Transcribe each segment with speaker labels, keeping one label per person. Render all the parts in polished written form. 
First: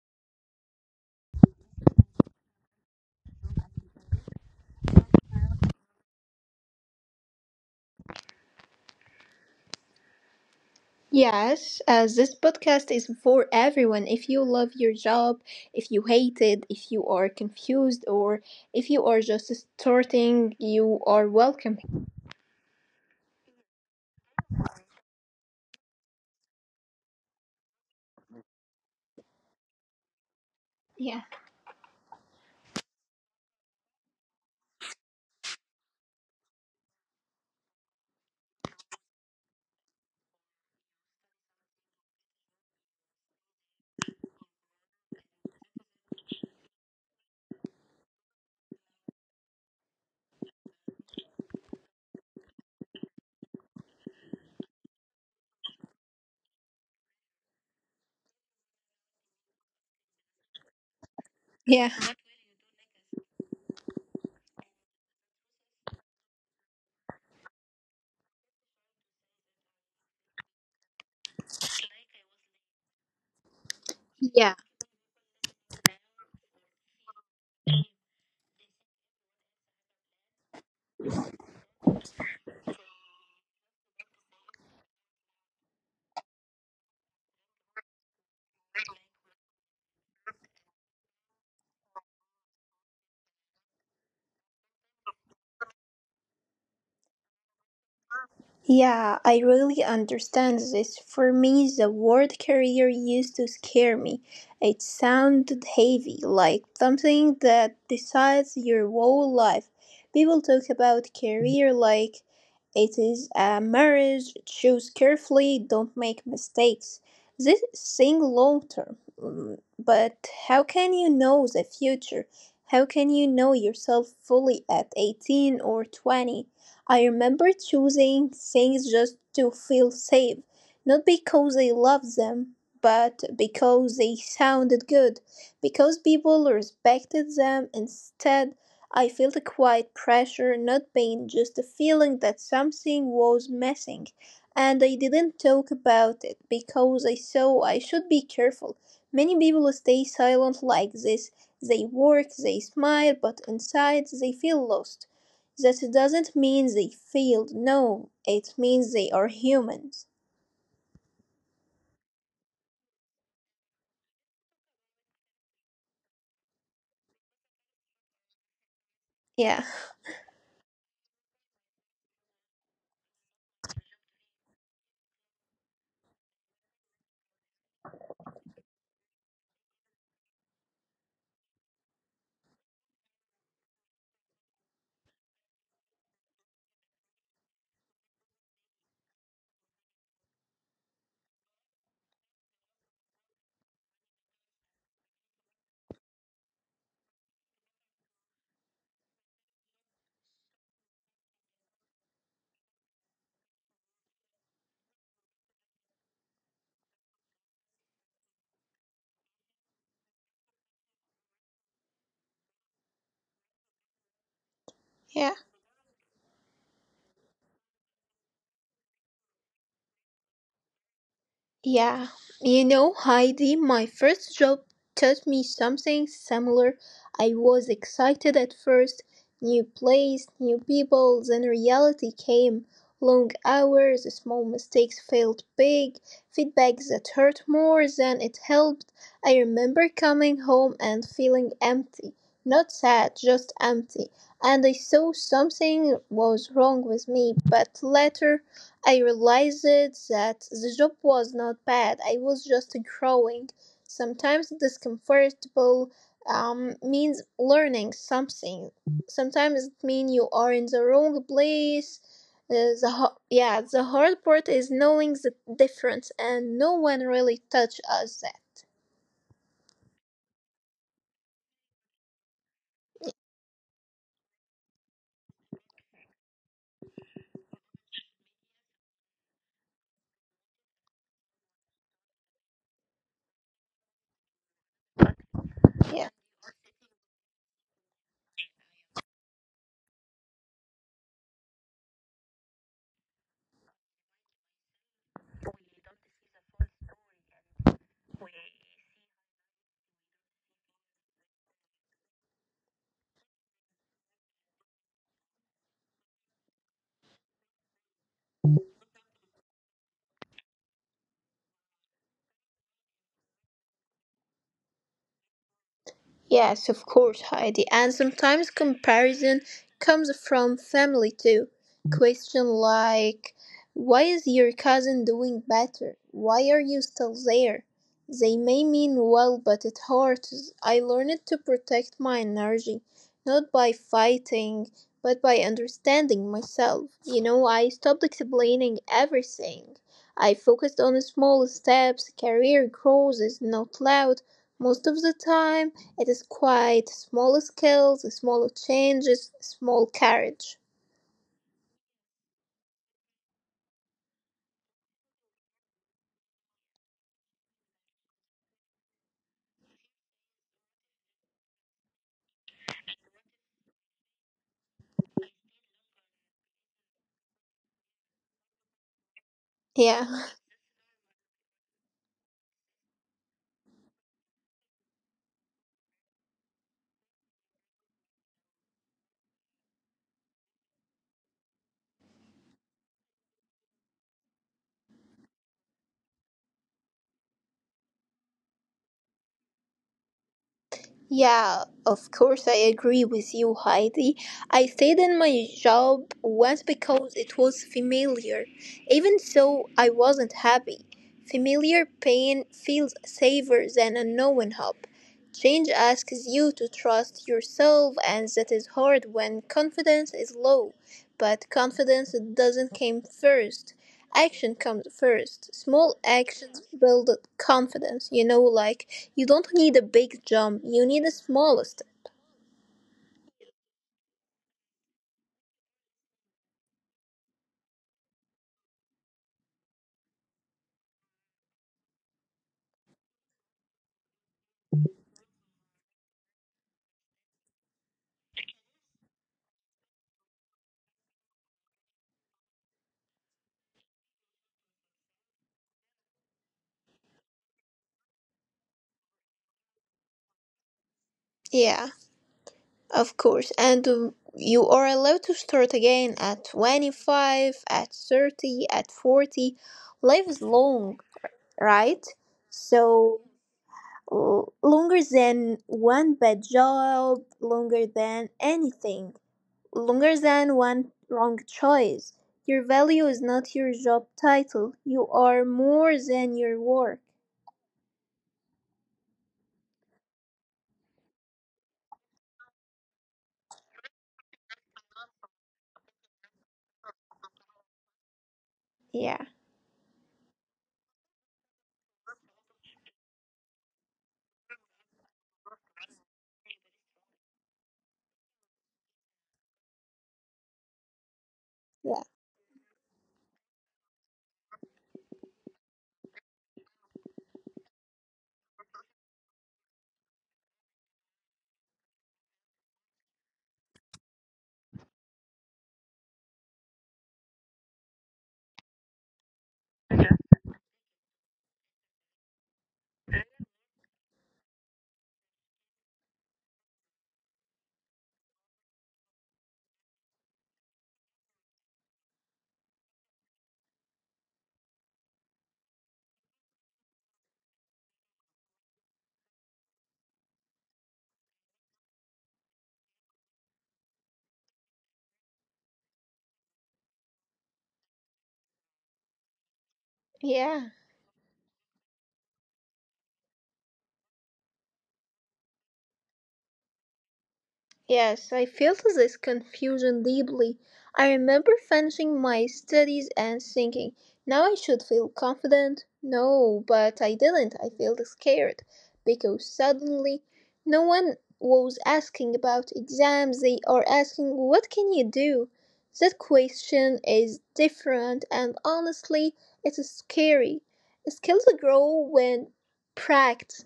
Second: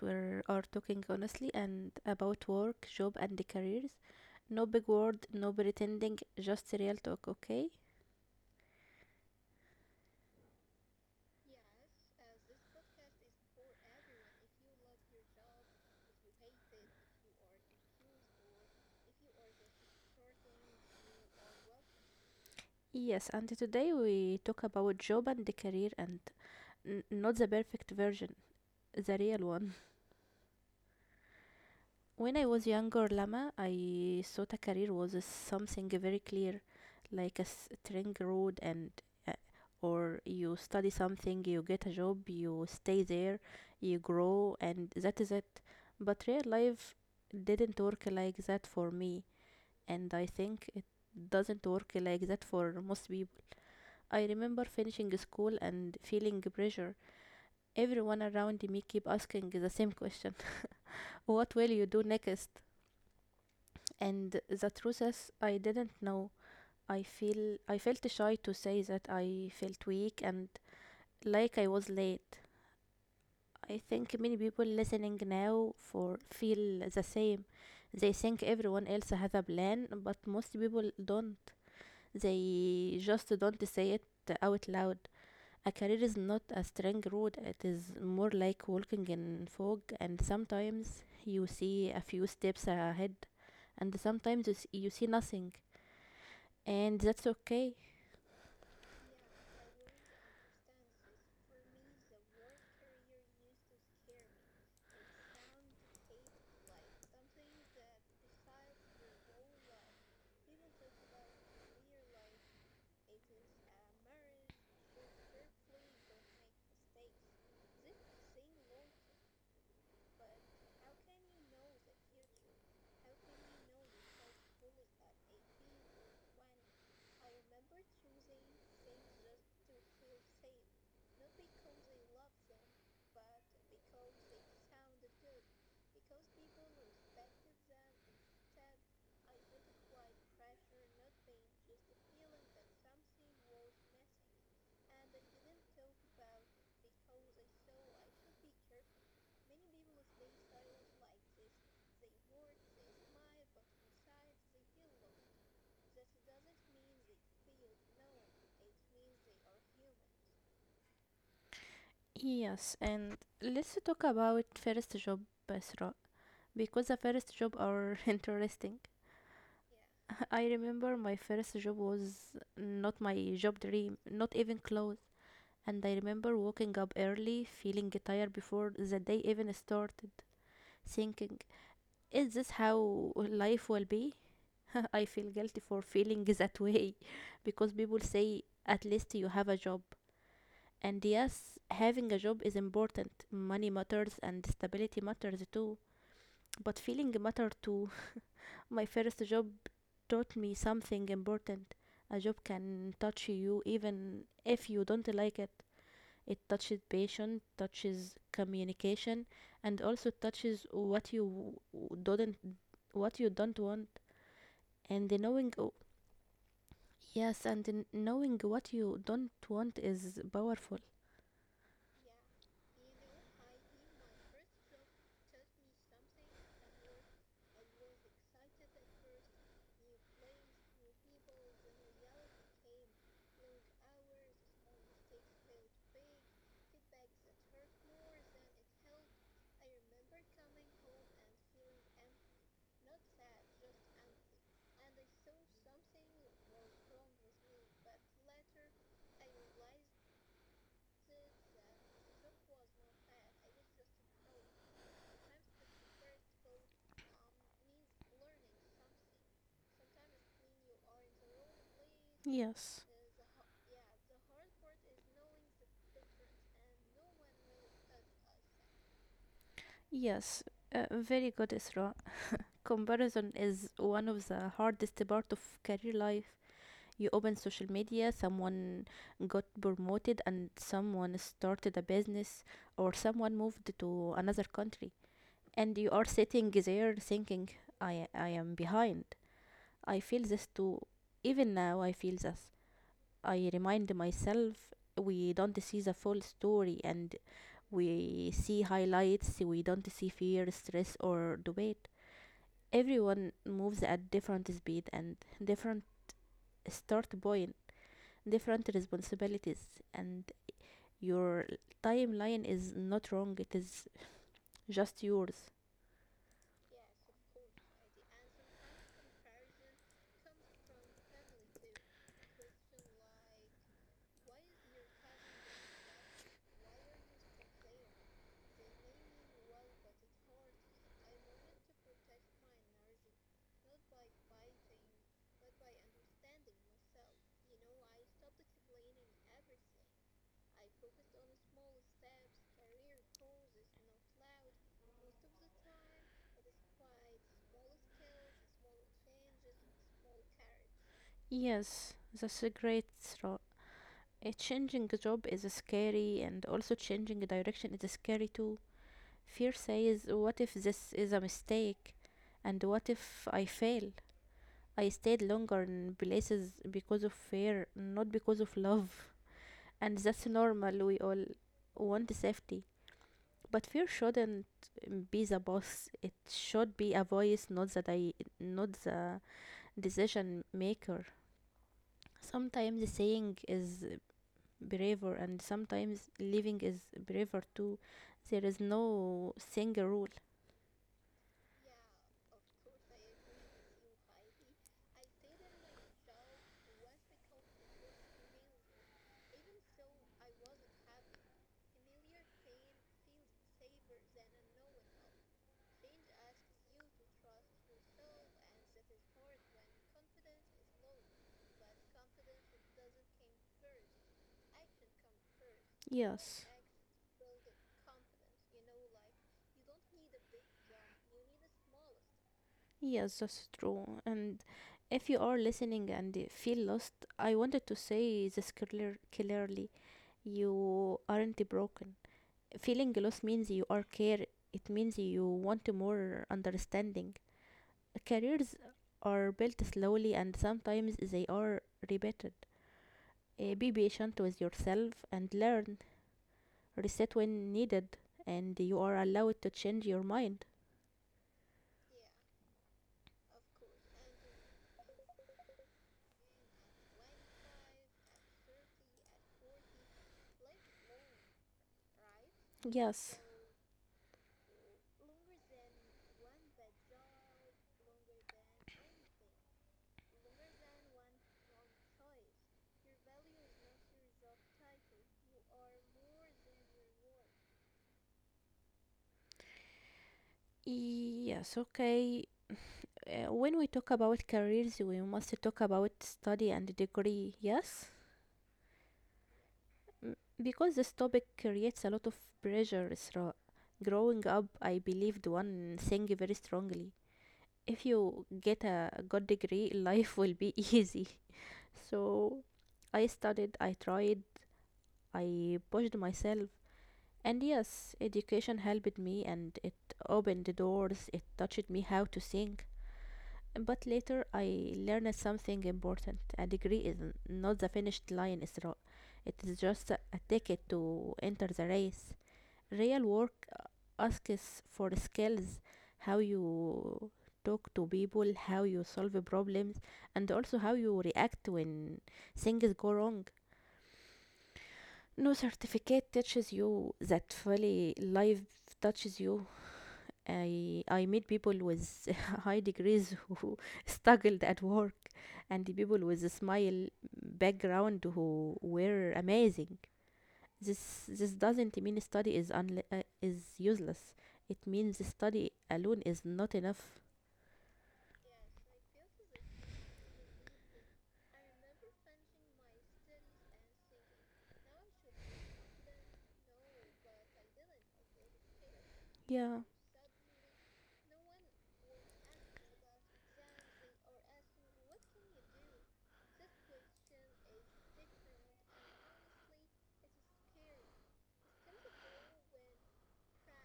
Speaker 1: where are talking honestly and about work, job and the careers. No big word, no pretending, just real talk, okay?
Speaker 2: Yes, as this podcast is for everyone. If you love your job, if you hate it, if you are confused, or if you are just starting, you are welcome.
Speaker 1: Yes, and today we talk about job and the career and not the perfect version, the real one.
Speaker 2: Yeah.
Speaker 1: When I was younger, Lama, I thought a career was a something very clear, like a straight road, and uh, or you study something, you get a job, you stay there, you grow, and that is it. But real life didn't work like that for me, and I think it doesn't work like that for most people. I remember finishing school and feeling pressure. Everyone around me keep asking the same question: what
Speaker 2: Yeah.
Speaker 1: will you do next? And the truth is I didn't know. i feel I felt shy to say that I felt weak and like I was late. I think
Speaker 2: Yeah.
Speaker 1: many people listening now for feel the same. They think everyone else has a plan, but most people don't. They just don't say it out loud. A career is not a straight road. It is more like walking in fog, and sometimes you see a few steps ahead and sometimes you you see nothing, and that's okay.
Speaker 2: Yeah, I really understand this. For me, the word career used to scare me. It sounded heavy, like something that decides your whole life. People talk about career like it is a marriage, choose carefully, don't make mistakes. This thing long term. Mm, but how can you know the future? How can you know yourself fully at 18 or 20? I remember choosing things just to feel safe, not because I loved them, but because they sounded good, because people respected them. Instead, I felt a quiet pressure, not pain, just a feeling that something was missing. And I didn't talk about it because I saw I should be careful. Many people stay silent like this. They work, they smile, but inside they feel lost. That doesn't mean they failed. No, it means they are humans.
Speaker 1: Yes, and let's talk about first job, Basra, because the first job are interesting.
Speaker 2: Yeah.
Speaker 1: I remember my first job was not my job dream, not even close. And I remember waking up early, feeling tired before the day even started, thinking, is this how life will be? I feel guilty for feeling that way because people say, at least you have a job. And yes, having a job is important. Money matters and stability matters too. But feeling matter too. My first job taught me something important. A job can touch you even if you don't like it. It touches passion, touches communication, and also touches what you don't want. And the
Speaker 2: Yeah.
Speaker 1: knowing, oh, yes, and the knowing what you don't want is powerful.
Speaker 2: Yeah, you know, Heidi, my first job taught me something similar. I was excited at first, new place, new people, then reality came. Long hours, small mistakes felt big, feedback that hurt more than it helped. I remember coming home and feeling empty. Not sad, just empty. And I saw something was wrong with me, but later I realized that the job was not bad. I was just growing. Sometimes discomfortable means learning something. Sometimes it means you are in the wrong place. Uh,
Speaker 1: Yes.
Speaker 2: the ho- yeah, the hard part is knowing the difference, and no one really touched us that.
Speaker 1: Yes, very good, Isra. Comparison is one of the hardest part of career life. You open social media, someone got promoted and someone started a business or someone moved to another country. And you
Speaker 2: Yeah.
Speaker 1: are sitting there thinking, I am behind. I feel this too. Even now, I feel this. I remind myself we don't see the full story, and we see highlights, we don't see fear, stress, or debate. Everyone moves at different speed and different start point, different responsibilities, and your timeline is not wrong, it is just yours.
Speaker 2: Yes, of course, Heidi. And sometimes comparison comes from family too. Question like, why is your cousin doing better? Why are you still there? They may mean well, but it hurts. I learned to protect my energy, not by fighting, but by understanding myself. You know, I stopped explaining everything. I focused on small steps. Career growth is not loud most of the time, it is quite small scales, small changes, small carriage.
Speaker 1: Yes, that's a great thought. A changing job is scary, and also changing direction is scary too. Fear says, what if this is a mistake? And what if I fail? I stayed longer in places because of fear, not because of love. And
Speaker 2: Yeah,
Speaker 1: that's normal, we all want safety. But fear shouldn't be the boss. It should be a voice, not the not the decision maker. Sometimes saying is braver, and sometimes leaving is braver too. There is no single rule.
Speaker 2: yeah, of course, I agree with you, Heidi. I stayed in my job once because it was familiar. Even so, I wasn't happy. Familiar pain feels safer than unknown hope. Change asks you to trust yourself, and that is hard when confidence is low. But confidence doesn't come first. Action comes first. Small
Speaker 1: Yes.
Speaker 2: actions build confidence. You know, like you don't need a big jump, you need the smallest.
Speaker 1: Yes, that's true. And if you are listening and you feel lost, I wanted to say this clear, clearly. You aren't broken. Feeling lost means you are care. It means you want more understanding. Careers are built slowly, and sometimes they are repeated. Be patient with yourself and learn. Reset when needed, and you are allowed to change your mind.
Speaker 2: Yeah, of course. And you are allowed to start again at 25, at 30, at 40. Life is long, right?
Speaker 1: Yes.
Speaker 2: So, l- longer than one bad job, longer than anything. Longer than one wrong choice. Your value is not your job title. You are more than your work.
Speaker 1: Yes, okay. When we talk about careers, we must talk about study and degree, yes?
Speaker 2: Yeah.
Speaker 1: M- Because this topic creates a lot of pressure, Isra. Growing up, I believed one thing very strongly. If you get a good degree, life will be easy.
Speaker 2: Yeah.
Speaker 1: So I studied, I tried, I pushed myself. And yes, education helped me and it opened the doors, it taught me how to think. But later I learned something important. A degree is not the finished line, Isra. It is just a ticket to enter the race. Real work asks for skills, how you talk to people, how you solve problems, and also how you react when things go wrong. No certificate teaches you that fully life touches you. I met people with high degrees who struggled at work, and the people with a smile background who were amazing.
Speaker 2: Yeah.
Speaker 1: This doesn't mean study is is useless. It means study alone is not enough.
Speaker 2: Yes, I felt this confusion deeply. I remember finishing my studies and thinking, now I should feel confident. No, but I didn't. I felt scared because
Speaker 1: Yeah,
Speaker 2: suddenly no one was asking about exams. They are asking, what can you do? That question is different and honestly, it's scary. Skills grow when practiced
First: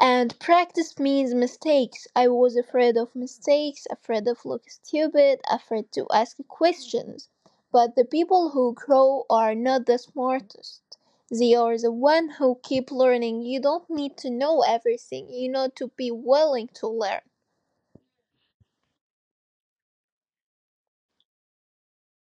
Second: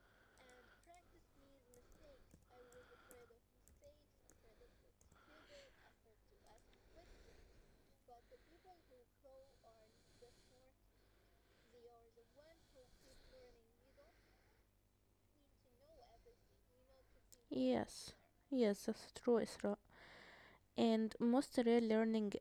Speaker 2: and practice means mistakes. I was afraid of mistakes, afraid of looking stupid, afraid to ask questions. But the people who grow are not the smartest. They are the one who keep learning. You don't need to know everything. You know to be willing to learn.
Speaker 1: yes, yes, that's true, Isra. And most real learning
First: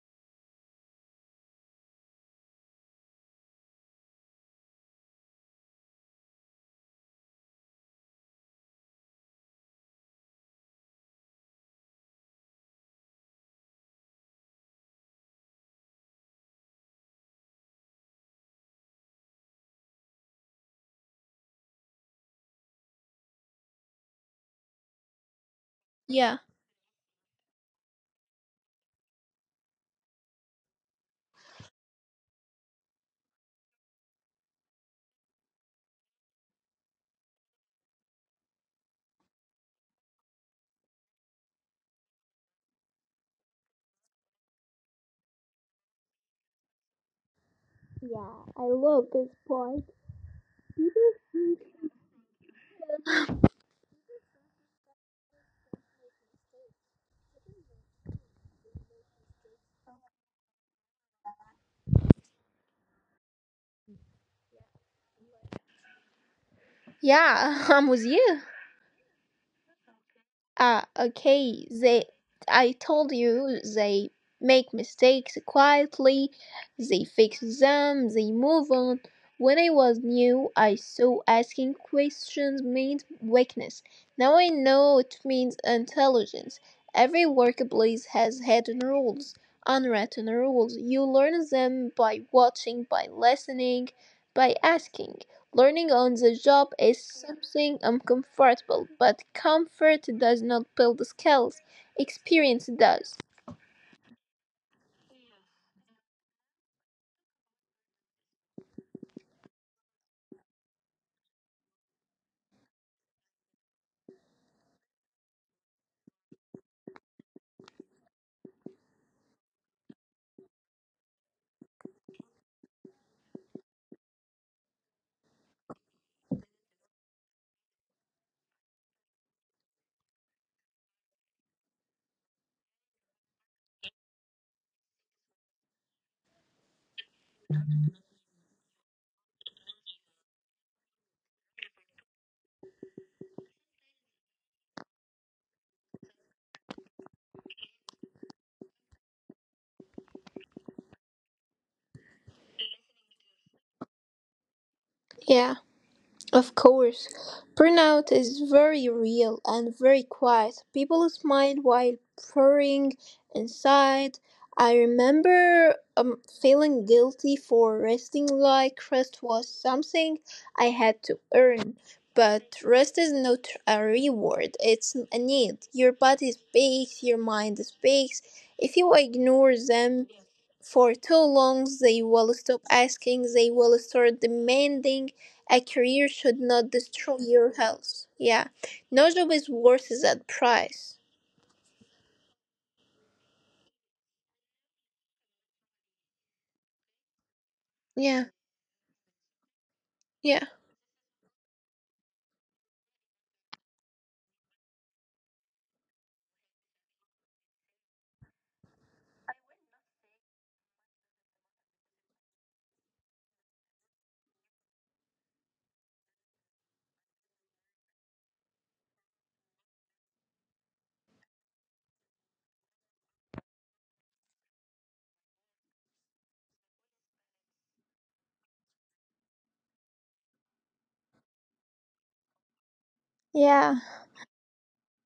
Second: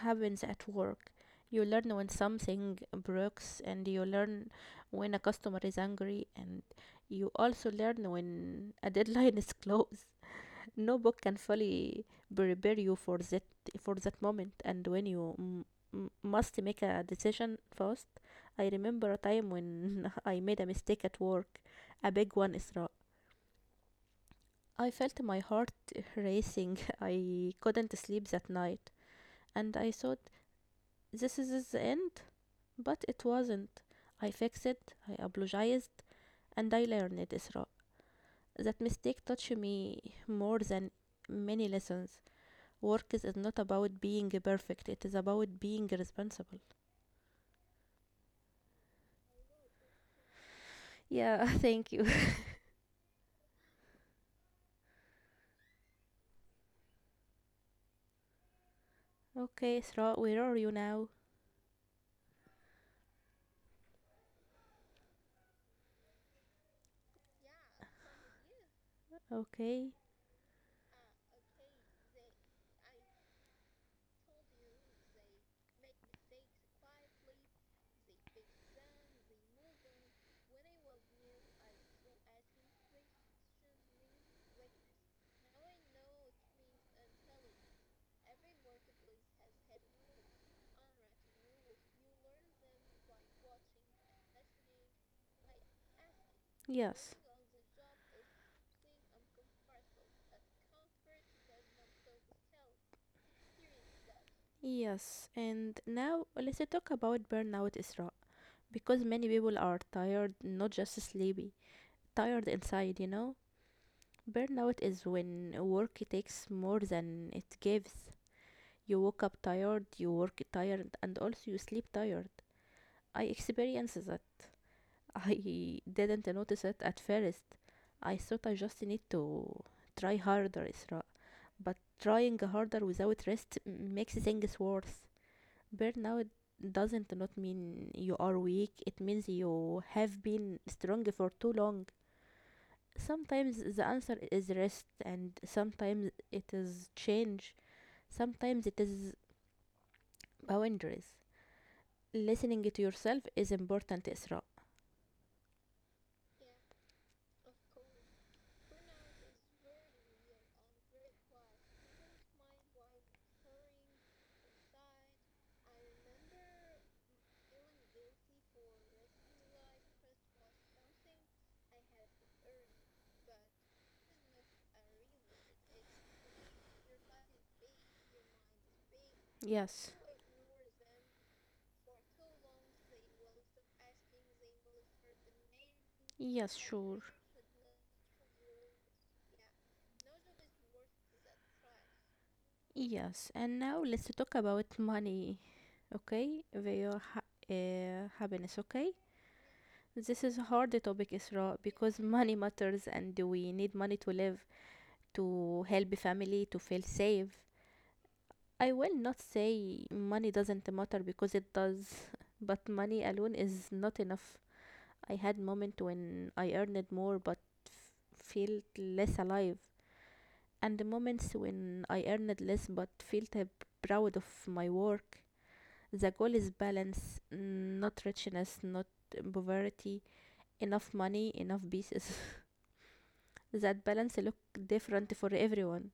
Speaker 1: happens at work. You learn when something breaks, and you learn when a customer is angry, and you also learn when a deadline is close. No book can fully prepare you for that moment, and when you must make a decision fast. I remember a time when I made a mistake at work, a big one, Isra. I felt my heart
Speaker 2: Yeah.
Speaker 1: racing. I couldn't sleep that night, and I thought this is the end, but it wasn't. I fixed it, I apologized, and I learned, Isra. That mistake touched me more than many lessons. Work is not about being perfect, it is about being responsible.
Speaker 2: Yeah, I love this part.
Speaker 1: Yeah, thank you. Okay, Isra, where are you now?
Speaker 2: Yeah, I'm with you.
Speaker 1: Okay,
Speaker 2: Ah, okay. They, I told you, they make mistakes quietly, they fix them, they move on. When I was new, I saw asking questions meant weakness. Now I know it means intelligence. Every workplace has hidden rules, unwritten rules. You learn them by watching, by listening, by asking. Learning on the
Speaker 1: yes,
Speaker 2: job is something uncomfortable, but comfort does not build skills, experience does.
Speaker 1: yes. And now let's talk about burnout, Isra, because many people are tired, not just sleepy, tired inside, you know? Burnout is when work takes more than it gives. You woke up tired, you work tired, and also you sleep tired. I experienced that. I didn't notice it at first. I thought I just need to try harder, Isra. But trying harder without rest makes things worse. Burnout doesn't not mean you are weak. It means you have been strong for too long. Sometimes the answer is rest, and sometimes it is change, sometimes it is boundaries. Listening to yourself is important, Isra.
Speaker 2: Yeah. Of course, burnout is very real and very quiet. People smile while pouring inside. I remember feeling guilty for resting like rest was something I had to earn. But rest is not a reward, it's a need. Your body speaks, your mind speaks. If you
Speaker 1: Yes,
Speaker 2: ignore them for too long, they will stop asking, they will start demanding. A
Speaker 1: yes,
Speaker 2: career
Speaker 1: sure.
Speaker 2: should not destroy your health. Yeah. No job is worth that price.
Speaker 1: Yes, and now let's talk about money, okay? Your happiness,
Speaker 2: Yeah.
Speaker 1: okay? This is a hard topic,
Speaker 2: Yeah.
Speaker 1: Isra, because money matters and we need money to live, to help family, to feel safe. I will not say money doesn't matter because it does, but money alone is not enough. I had moments when I earned more but felt less alive, and the moments when I earned less but felt proud of my work. The goal is balance, not richness, not poverty, enough money, enough pieces. That balance look
Speaker 2: Yeah.
Speaker 1: different for everyone.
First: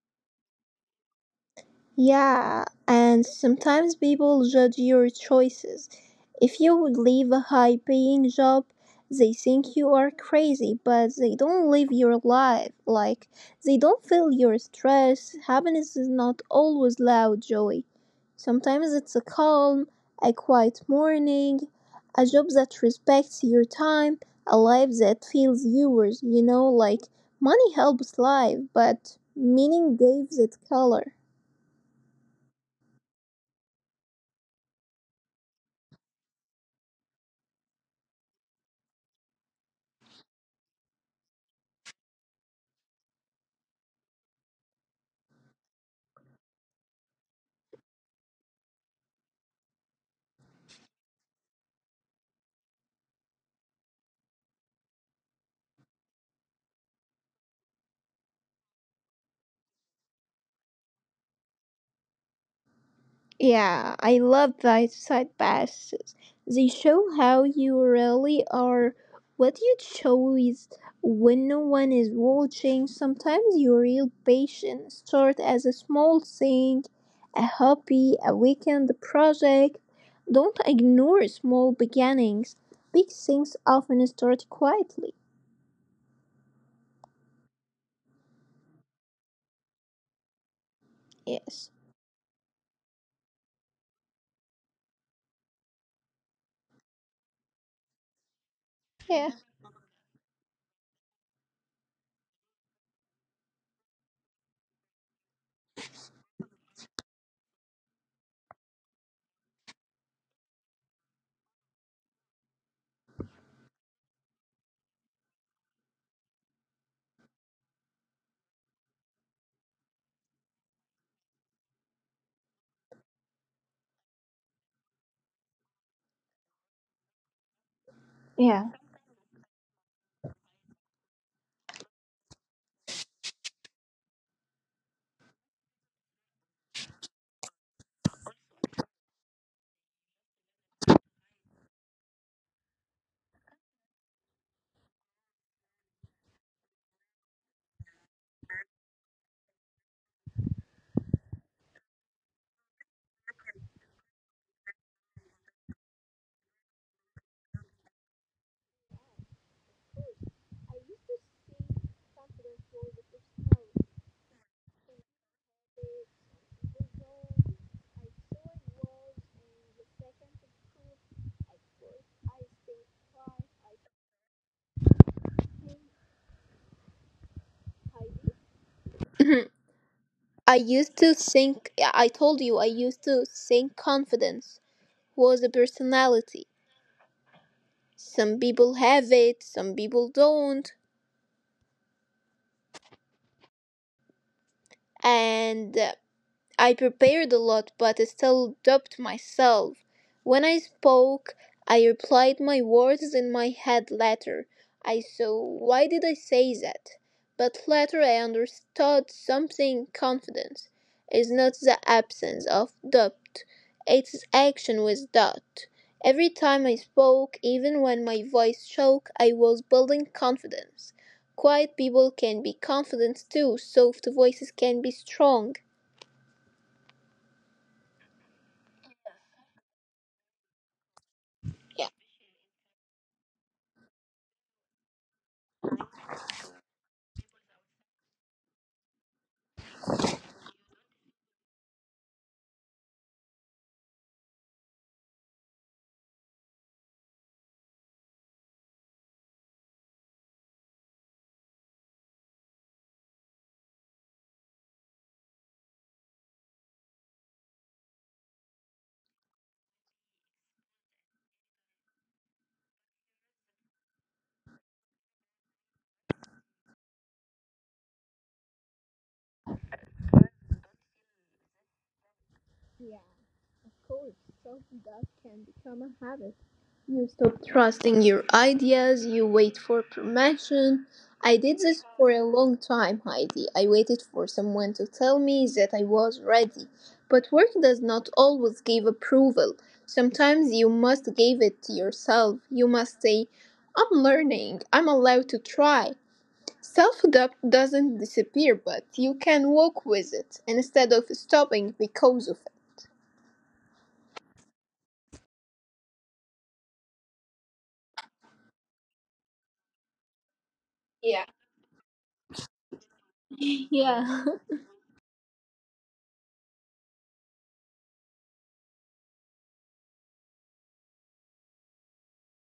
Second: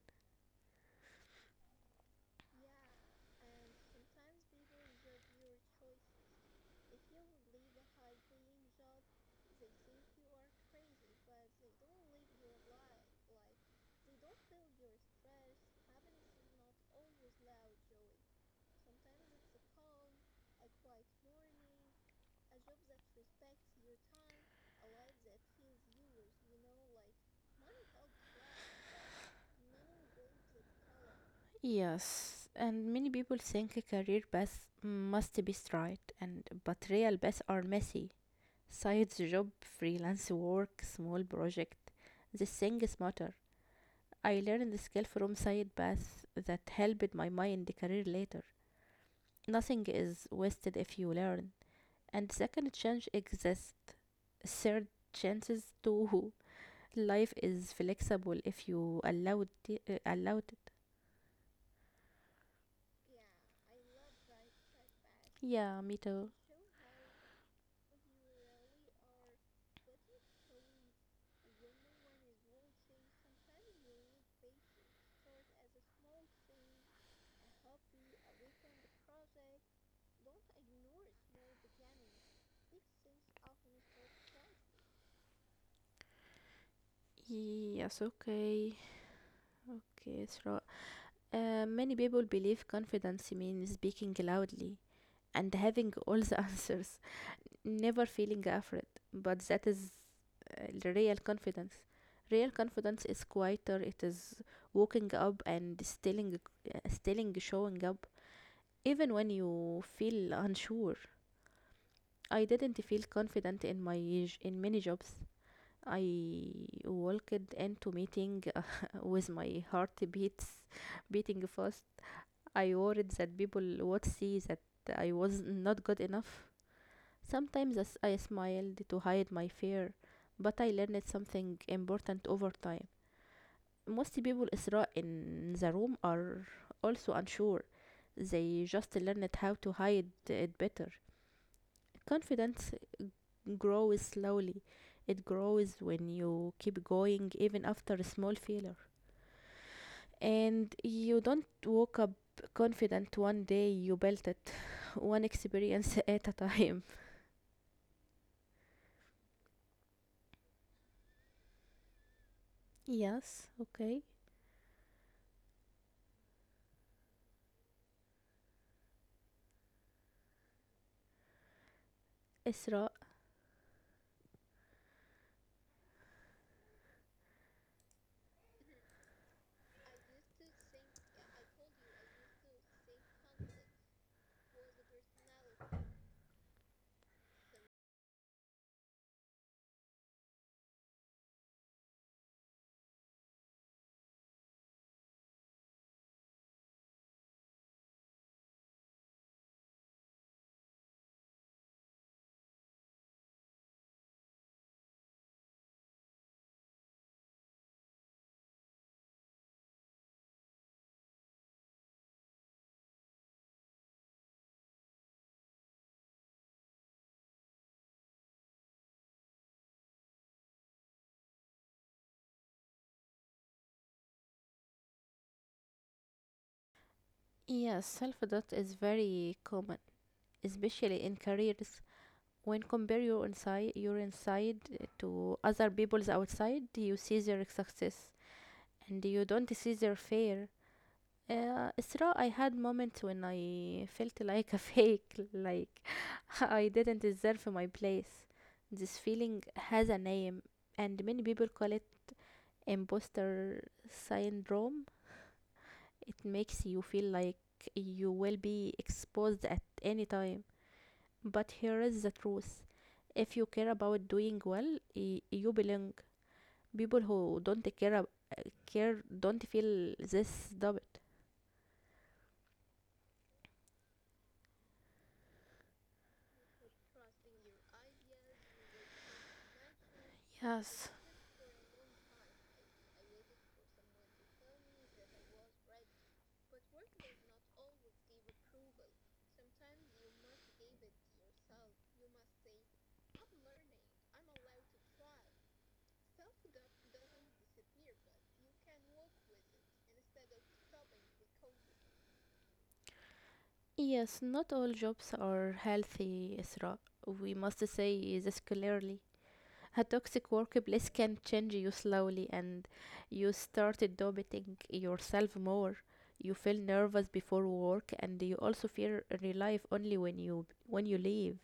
Speaker 2: Yeah, and sometimes people judge your choices. If you would leave a high paying job, they think you are crazy, but they don't live your life. Like, they don't feel your stress. Happiness is not always loud joy. Sometimes it's a calm, a quiet morning, a job that respects your time, a life that feels yours, you know, like money helps life, but meaning gives it color.
Speaker 1: Yes, and many people think a career paths must be straight, and but real paths are messy. Sides job, freelance work, small project. These things matter. I learned the skill from side paths that helped my mind career later. Nothing is wasted if you learn. And second chance exists. Third chances too. Life is flexible if you allowed it, allowed it.
Speaker 2: Yeah, I love these side passes.
Speaker 1: Yeah,
Speaker 2: They
Speaker 1: me
Speaker 2: show
Speaker 1: too.
Speaker 2: how you really are. What you show is when no one is watching. Sometimes your real passion starts as a small thing, a hobby, a weekend project. Don't ignore small beginnings. Big things often start quietly.
Speaker 1: Yes, okay. Okay, so
Speaker 2: Yes.
Speaker 1: many people believe confidence means speaking loudly and having all the answers, never
Speaker 2: Yeah.
Speaker 1: feeling afraid. But that is the real confidence. Real confidence is quieter. It is walking up and stilling, stilling showing up, even when you feel unsure. I didn't feel confident in my in many jobs. I walked into meeting with my heart beats beating fast. I worried that people would see that I was not good enough.
Speaker 2: Yeah.
Speaker 1: Sometimes I I smiled to hide my fear, but I learned something important over time. Most people, Isra, in the room are also unsure. They just learned how to hide it better. Confidence grows slowly. It grows when you keep going even after a small failure. And you don't woke up confident one day, you built it one experience at a time. Yes, okay. Isra.
Speaker 2: Mhm. I used to think, yeah, I told you, I used to think confidence was a personality. Some people have it, some people don't. And I prepared a lot, but I still doubted myself. When I spoke, I replied my words in my head later. I saw why did I say that? But later I understood something, confidence is not the absence of doubt, it's action with doubt. Every time I spoke, even when my voice shook, I was building confidence. Quiet people can be confident too, soft voices can be strong.
Speaker 1: Yes, self doubt is very common, especially
Speaker 2: Yeah.
Speaker 1: in careers. When compare your inside to other people's outside, you see their success and you don't see their fear. Isra, I had moments when I felt like a fake, like I didn't deserve my place. This feeling has a name, and many people call it imposter syndrome. It makes you feel like you will be exposed at any time. But here is the truth: if you care about doing well, you belong. People who don't care, care don't feel this doubt.
Speaker 2: Yeah. course, self-doubt can become a habit. You stop trusting your ideas, you wait for permission. I did this
Speaker 1: Yes.
Speaker 2: for a long time, Heidi. I waited for someone to tell me that I was ready. But work does not always give approval. Sometimes you must give it to yourself. You must say, I'm learning, I'm allowed to try. Self doubt doesn't disappear, but you can walk with it instead of stopping because of it.
Speaker 1: Yes, not all jobs are healthy, Isra. We must say this clearly. A toxic workplace can change you slowly, and
Speaker 2: Yeah.
Speaker 1: you start doubting yourself more. You feel nervous before work, and you also fear relief only when you leave.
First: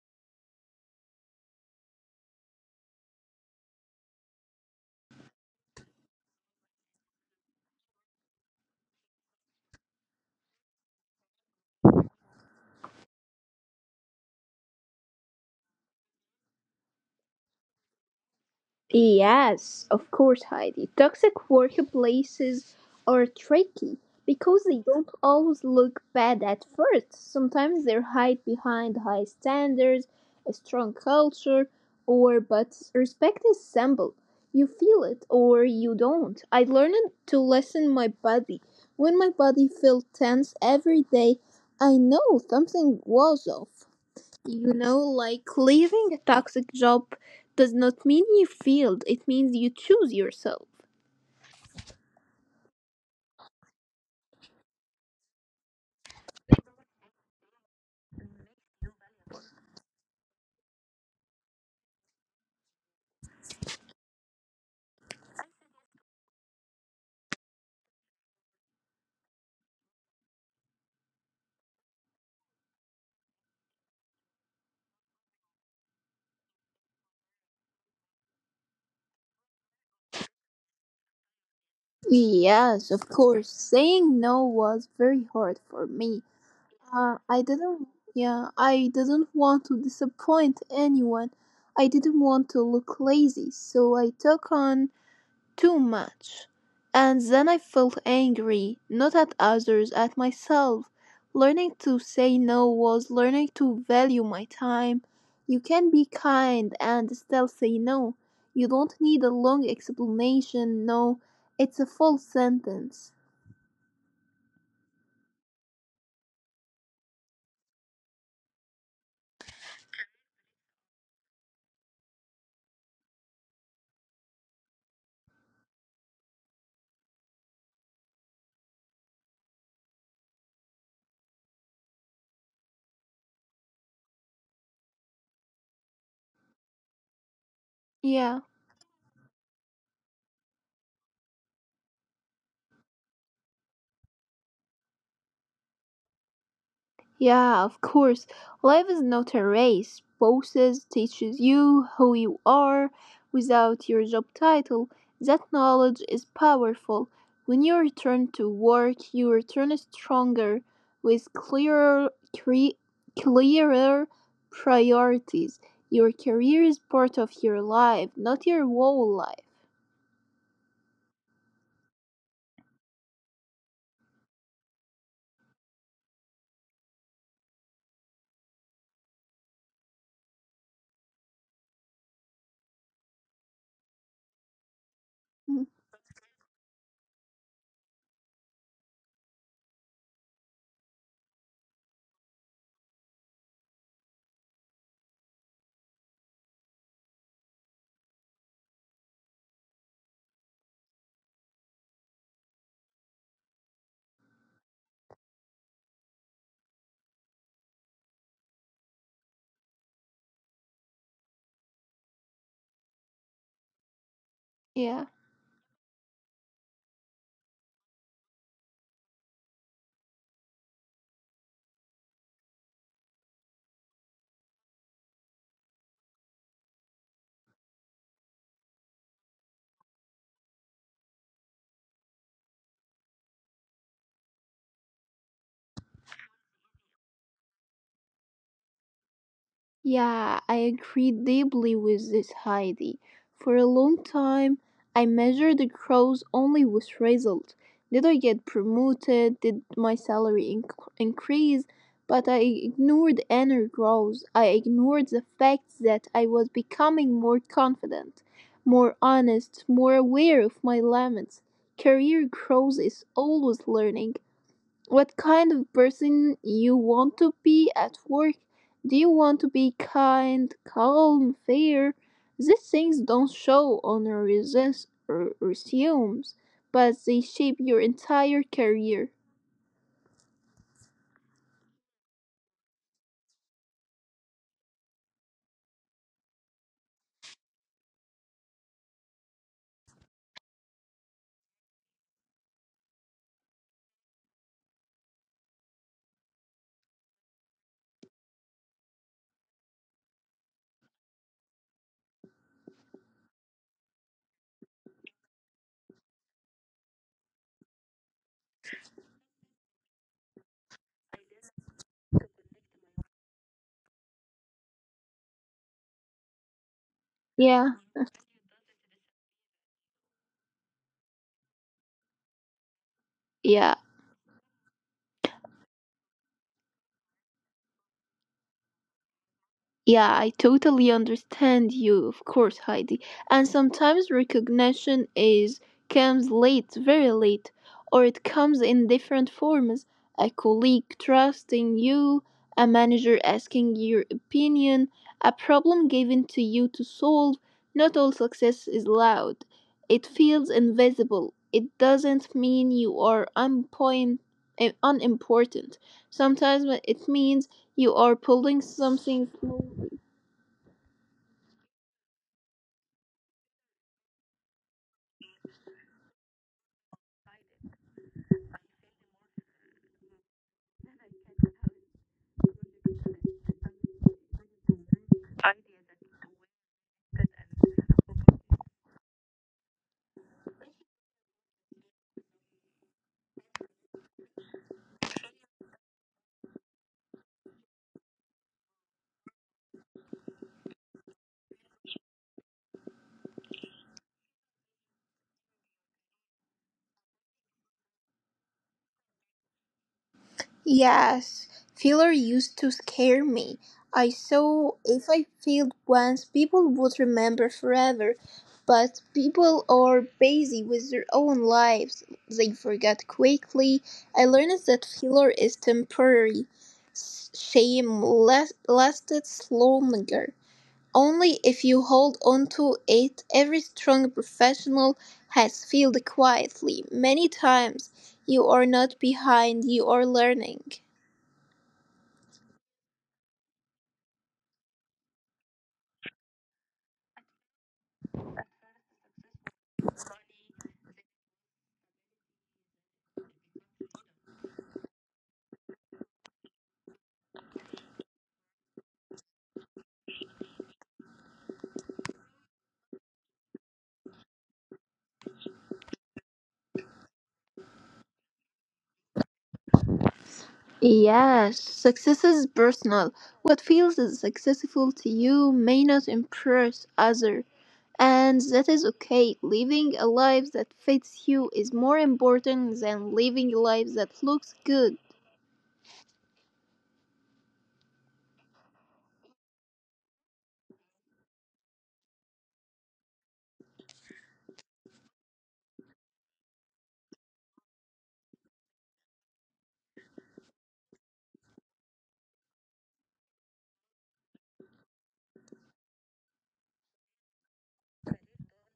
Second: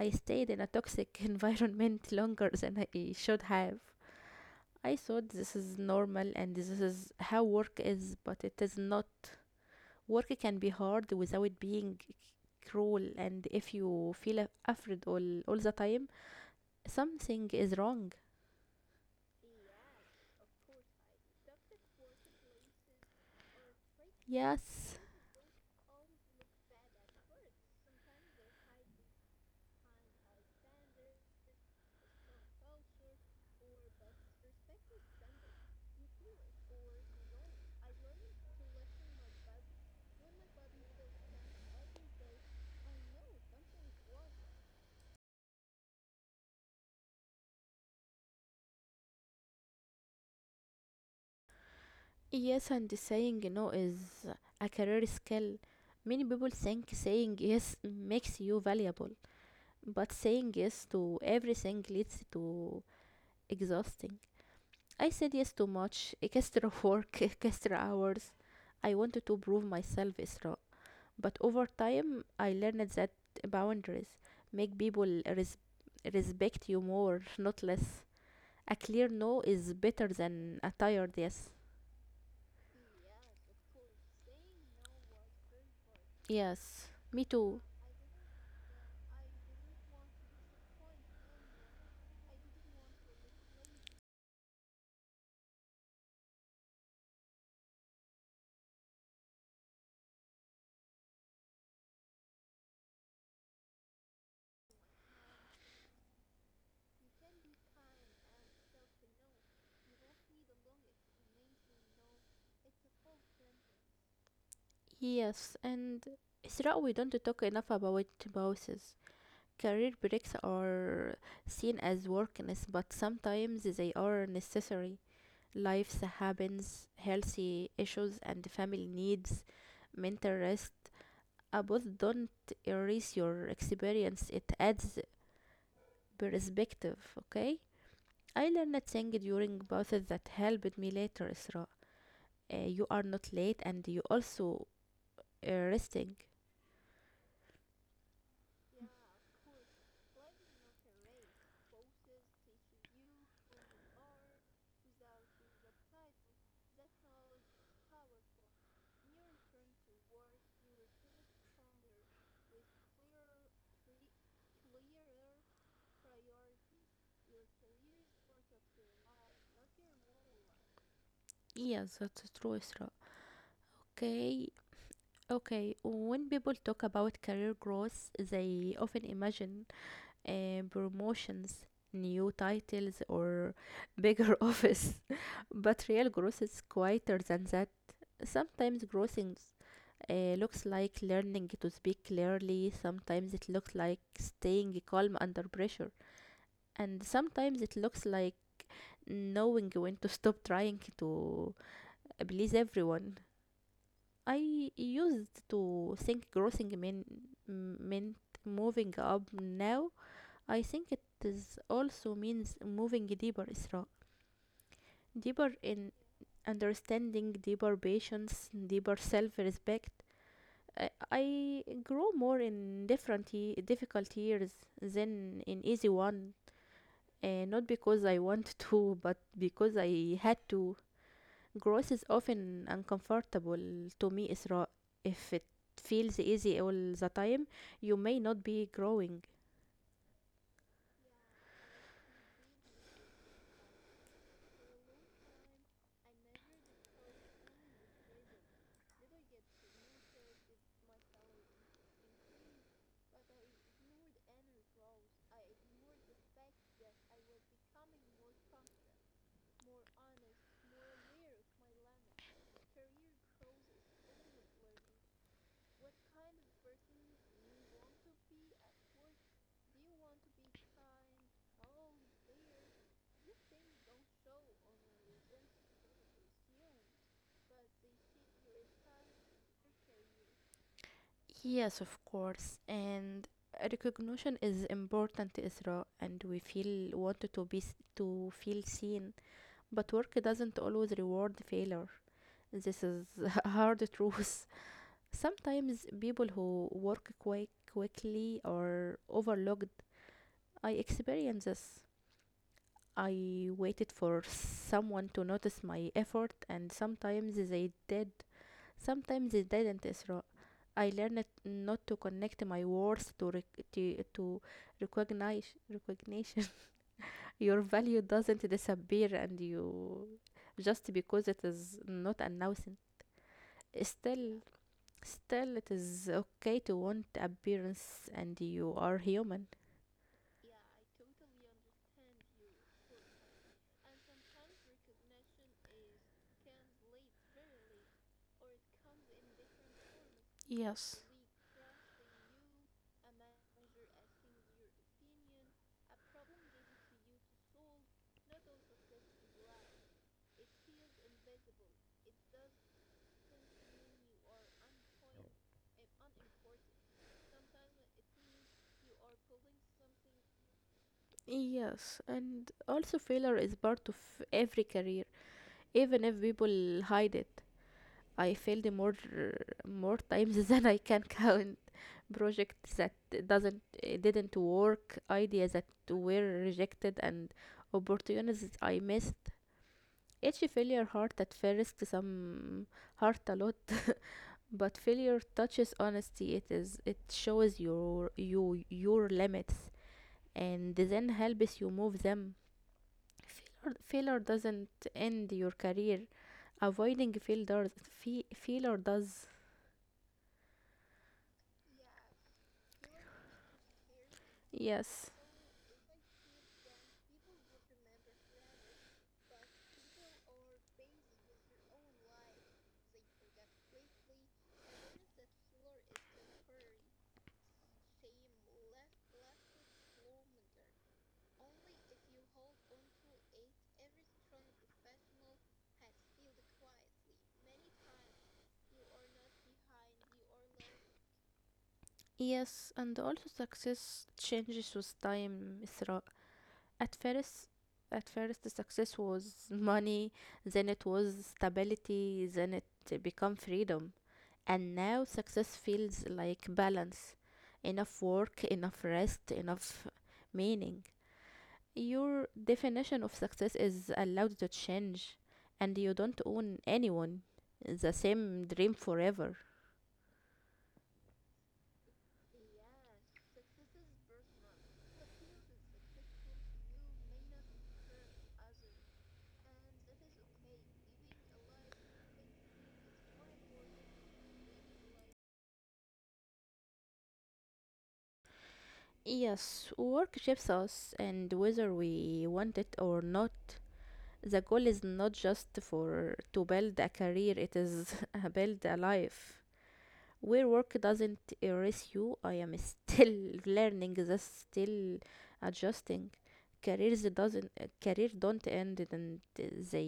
Speaker 1: I stayed in a toxic environment longer than I should have. I thought this is normal and this is how work is, but it is not. Work can be hard without being cruel, and if you feel afraid all the time, something is wrong.
Speaker 2: Yes, of course, Heidi. Toxic workplaces are tricky because they
Speaker 1: Yes,
Speaker 2: don't always look bad at first. Sometimes they're hide behind high standards, a strong culture, or but respect is simple. You feel it or you don't. I learned to listen my body. When my body felt tense every day, I know something was off. You know, like leaving a toxic job does not mean you failed, it means you choose yourself.
Speaker 1: yes, and saying no is a career skill. Many people think saying yes makes you valuable, but saying yes to everything leads to exhausting. I said yes too much, extra work, extra hours. I wanted to prove myself, Isra. But over time, I learned that boundaries make people respect you more, not less. A clear no is better than a tired yes.
Speaker 2: Yes, of course, saying no was very hard for me.
Speaker 1: Yes,
Speaker 2: uh,
Speaker 1: me
Speaker 2: i
Speaker 1: too.
Speaker 2: didn't Yeah, I didn't want to disappoint anyone, I didn't want to look lazy, so I took on too much. And then I felt angry, not at others, at myself. Learning to say no was learning to value my time. You can be kind and still say no. You don't need a long explanation. No, it's a full sentence.
Speaker 1: Yes, and Isra, we don't talk enough about bosses. Career breaks are seen as workness, but sometimes they are necessary. Life happens, healthy issues, and family needs mental rest. A book don't erase your experience, it adds perspective. Okay, I learned a thing
Speaker 2: Yeah.
Speaker 1: during both that helped me later, Isra. You are not late, and you also resting.
Speaker 2: Yeah, of course. Life is not a race. Bosses teaches you who you are without your job title. That knowledge is powerful. When you return to work, you return stronger with clearer cre- clearer priorities. Your career is part of your life, not your whole life.
Speaker 1: Yes, that's true, Isra. Okay. Okay, when people talk about career growth, they often imagine promotions, new titles, or bigger office, but real
Speaker 2: Mhm.
Speaker 1: growth is quieter than that. Sometimes looks like learning to speak clearly, sometimes it looks like staying calm under pressure, and sometimes it looks like knowing when to stop trying to please everyone. I used to think meant moving up. Now I think it is also means moving deeper, Isra. Deeper
Speaker 2: Yeah.
Speaker 1: in understanding, deeper patience, deeper self respect. I grow more in different difficult years than in easy one. Not because I want to, but because I had to. Growth is often uncomfortable to me, Isra. If it feels easy all the time, you may not be growing.
Speaker 2: Yeah, I agree deeply with this, Heidi. For a long time, I measured the growth only with results. Did I get promoted? Did my salary inc- increase? But I ignored inner growth. I ignored the fact that I was becoming more confident, more honest, more aware of my limits. Career growth is always learning what kind of person you want to be at work. Do you want to be kind, calm, fair? These things don't show on your resus- r- resumes, but they shape your entire career.
Speaker 1: Yes, of course. And recognition is important, Isra, and we feel wanted to to feel seen. But work doesn't always reward failure. This is hard truth. Sometimes people who work quickly are overlooked. I experience this. I waited for someone to notice my effort, and sometimes they did. Sometimes they didn't, Isra. I learned not to connect my worth to recognize recognition. Your value
Speaker 2: Yeah,
Speaker 1: doesn't disappear and you just because it is not announced.
Speaker 2: yeah.
Speaker 1: Still, still, it is okay to want appearance, and you are human.
Speaker 2: Yeah, I totally understand you, of course, Heidi. And sometimes recognition is comes late, very late, or it comes in different forms. A
Speaker 1: Yes.
Speaker 2: colleague trusting you, a manager asking your opinion, a problem given to you to solve. Not all success is loud. It feels invisible. It doesn't mean you are unpoint- eh, unimportant. Sometimes it means you are pulling something slowly.
Speaker 1: Yes, and also failure is part of every career, even if people hide it. I failed more times than I can count. Projects that doesn't didn't work, ideas that were rejected, and opportunities I missed. Each failure hurt at first, some hurt a lot, but failure touches honesty. It is it shows your you your limits and then helps you move them. Failure doesn't end your career. Avoiding failure does.
Speaker 2: Yes, failure used to scare me. I saw
Speaker 1: Yes.
Speaker 2: if I failed once, people would remember forever. But people are busy with their own lives. They forget quickly. I learned that failure is temporary. S- Shame last- lasted longer. Only if you hold onto it every strong professional has failed quietly many times, you are not behind, you are learning.
Speaker 1: Yes, and also success changes with time, Isra. At first, at first the success was money, then it was stability, then it become freedom. And now success feels like balance, enough work, enough rest, enough meaning. Your definition of success is allowed to change, and you don't own anyone the same dream forever.
Speaker 2: Yes, success is personal. What feels successful to you may not impress others, and that is okay. Living a life that fits you is more important than living a life that looks good.
Speaker 1: Yes, work shapes us, and whether we want it or not, the goal is not just for to build a career, it is build a life where work doesn't erase you. I am still learning this, still adjusting. Career don't end, and they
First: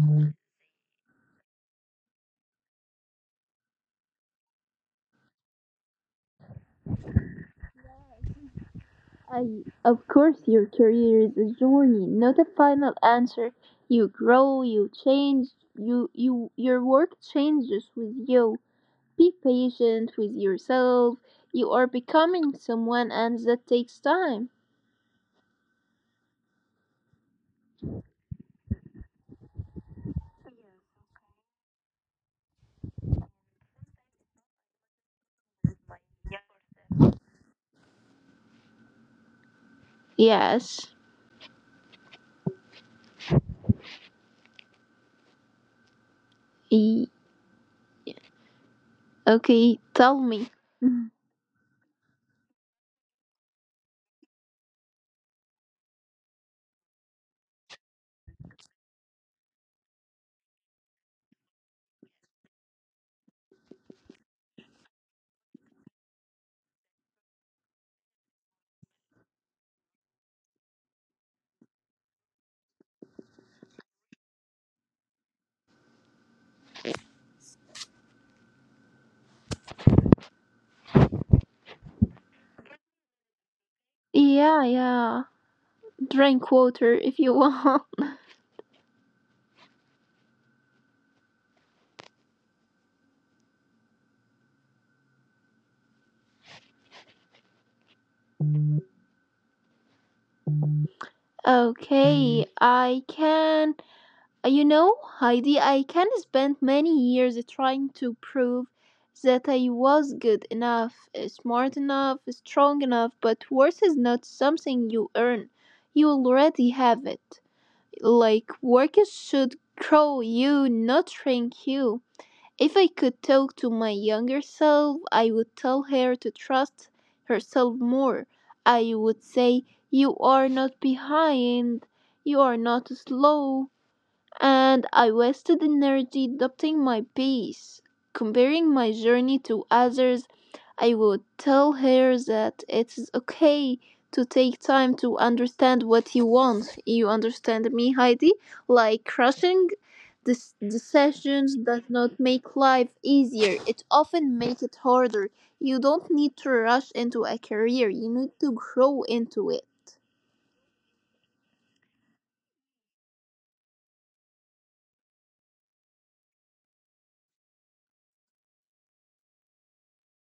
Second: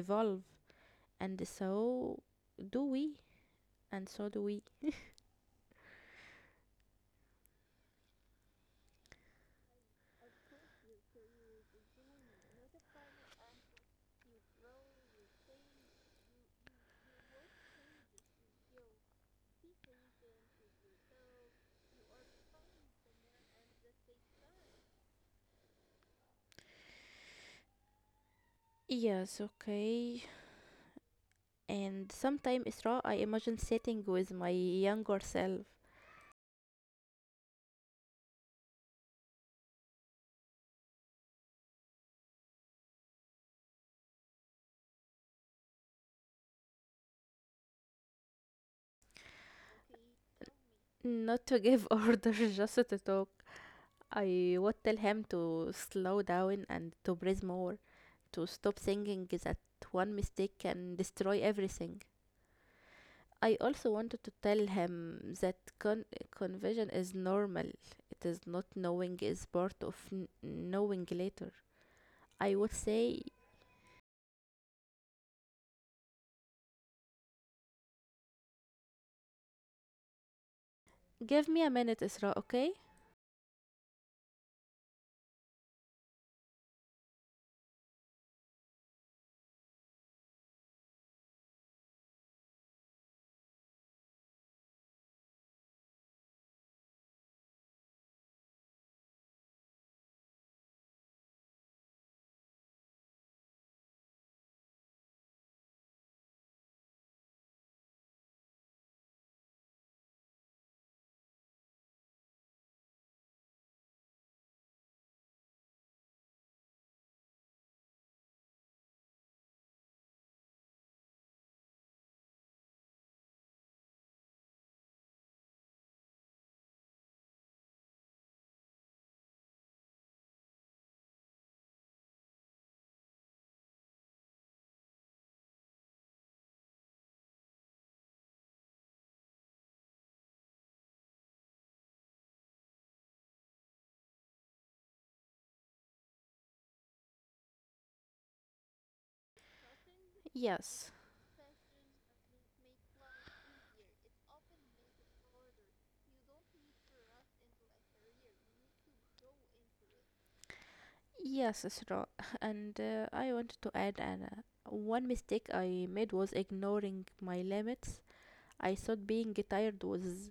Speaker 1: evolve, and so do we, and so do we.
Speaker 2: I, of course, your career is a journey, not a final answer. You grow, you change, your work changes with you. Be patient with yourself. You are becoming someone, and that takes time.
Speaker 1: Yes. Okay, and sometimes, Isra, I imagine sitting with my younger self,
Speaker 2: Yes. E- okay, tell me.
Speaker 1: not to give orders, just to talk. I would tell him to slow down and to breathe more, to stop thinking that one mistake can destroy everything. I also wanted to tell him that confusion is normal. It is not knowing is part of knowing later. I would say, give me a minute, Isra, okay?
Speaker 2: Yeah, yeah. Drink water if you want. Okay, I can you know, Heidi, I can spend many years trying to prove that I was good enough, smart enough, strong enough, but worth is not something you earn. You already have it. Like, work should grow you, not shrink you. If I could talk to my younger self, I would tell her to trust herself more. I would say, you are not behind, you are not slow, and I wasted energy doubting my pace, comparing my journey to others. I would tell her that it is okay to take time to understand what you want. You understand me, Heidi? Like rushing this
Speaker 1: Yes.
Speaker 2: decisions does not make life easier. It often makes it harder. You don't need to rush into a career. You need to grow into it.
Speaker 1: Yes, Isra. And I wanted to add Anna. One mistake I made was ignoring my limits. I thought being tired was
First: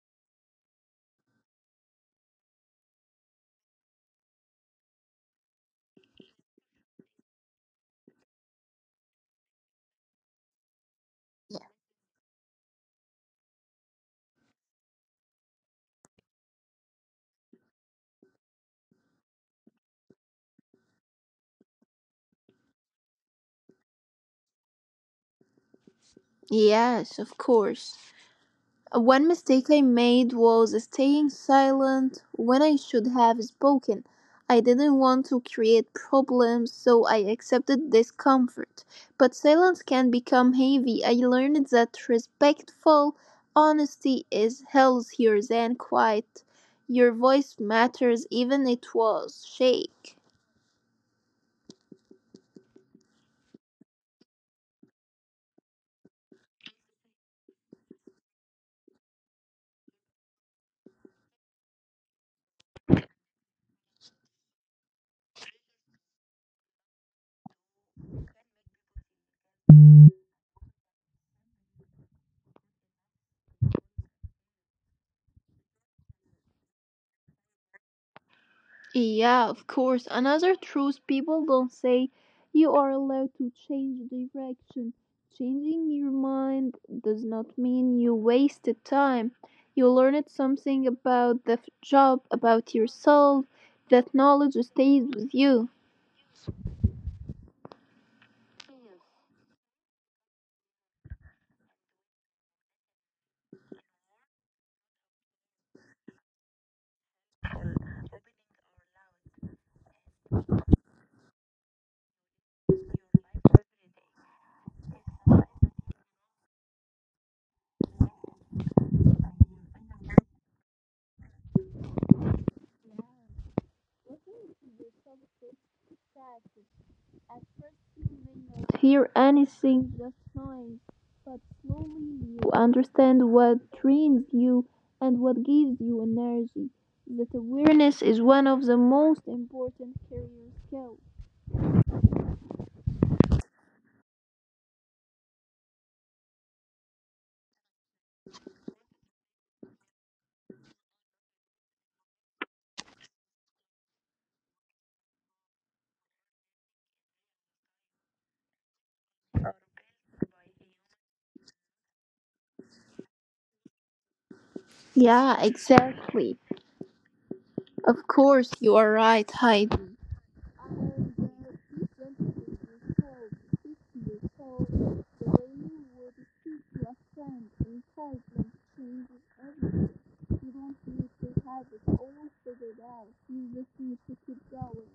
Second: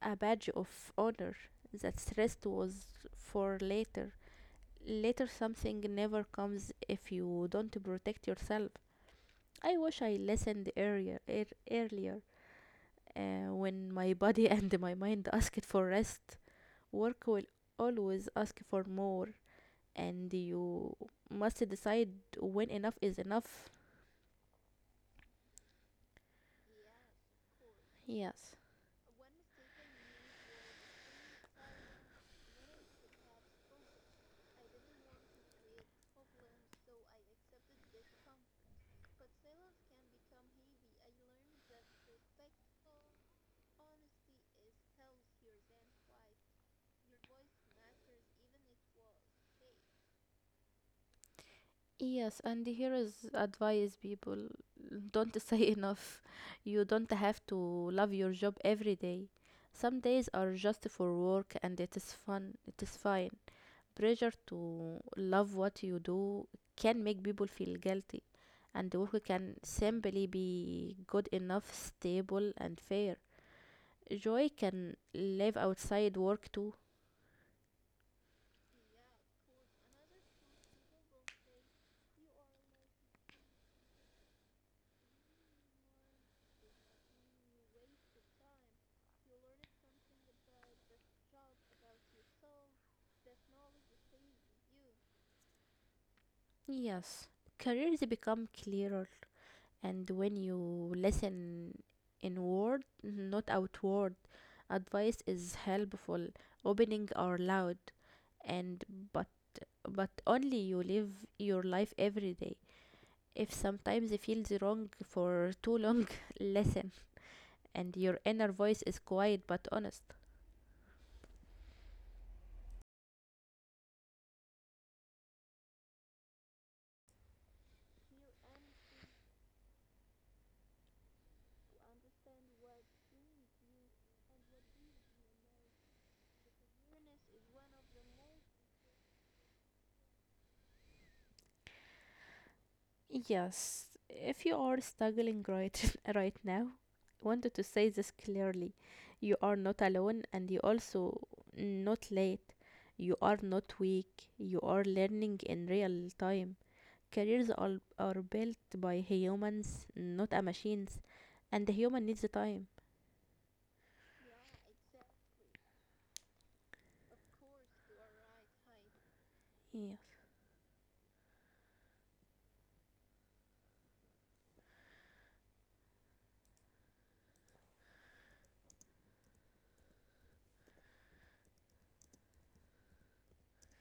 Speaker 1: a badge of honor. That rest was for later. Later something never comes if you don't protect yourself. I wish I listened
Speaker 2: Yeah.
Speaker 1: earlier, when my body and my mind asked for rest. Work will always ask for more, and you must decide when enough is enough.
Speaker 2: Yes, of course.
Speaker 1: Yes.
Speaker 2: One mistake I made was staying silent when I should have spoken. I didn't want to create problems, so I accepted discomfort. But silence can become heavy. I learned that respectful honesty is healthier than quiet. Your voice matters even it was shake.
Speaker 1: Yes, and here is advice people don't say enough. You don't have to love your job every day. Some days are just for work, and it is fun, it is fine. Pressure to love what you do can make people feel guilty, and work can simply be good enough, stable, and fair. Joy can live outside work too.
Speaker 2: Yeah, of course. Another truth people don't say, you are allowed to change direction. Changing your mind does not mean you wasted time. You learned something about the f- job, about yourself. That knowledge stays with you.
Speaker 1: Yes, careers become clearer, and when you listen inward, not outward, advice is helpful, opening are loud, and but but only you live your life every day. If sometimes it feels wrong for too long, listen, and your inner voice is quiet but honest.
Speaker 2: At first you may not hear anything, just noise, but slowly you understand what trains you and what gives you energy. That awareness is one of the most important career skills.
Speaker 1: Yes, if you are struggling right, right now, I wanted to say this clearly. You are not alone, and you also not late. You are not weak. You are learning in real time. Careers are built by humans, not a machines, and the human needs the time.
Speaker 2: Yeah, exactly. Of course, you are right, Heidi.
Speaker 1: Yes.
Speaker 2: uh, the way you would speak to a friend. Encouragement changes everything. You don't need to have it all figured out. You just need to keep going.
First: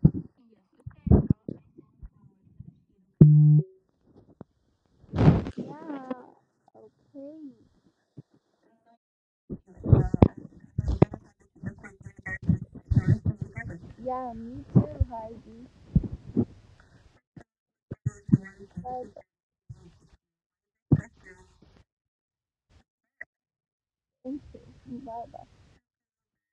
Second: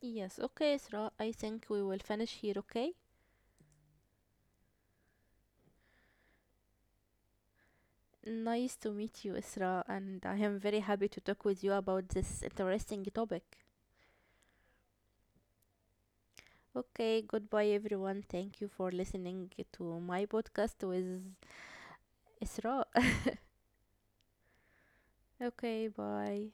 Speaker 1: Yes. Okay, Isra. I think we will finish here. Okay.
Speaker 2: Yeah. Okay.
Speaker 1: Nice to meet you, Isra, and I am very happy to talk with you about this interesting topic.
Speaker 2: Yeah, me too, Heidi.
Speaker 1: Okay, goodbye, everyone. Thank you for
Speaker 2: I
Speaker 1: listening to my podcast with Isra.
Speaker 2: think so.
Speaker 1: Okay, bye.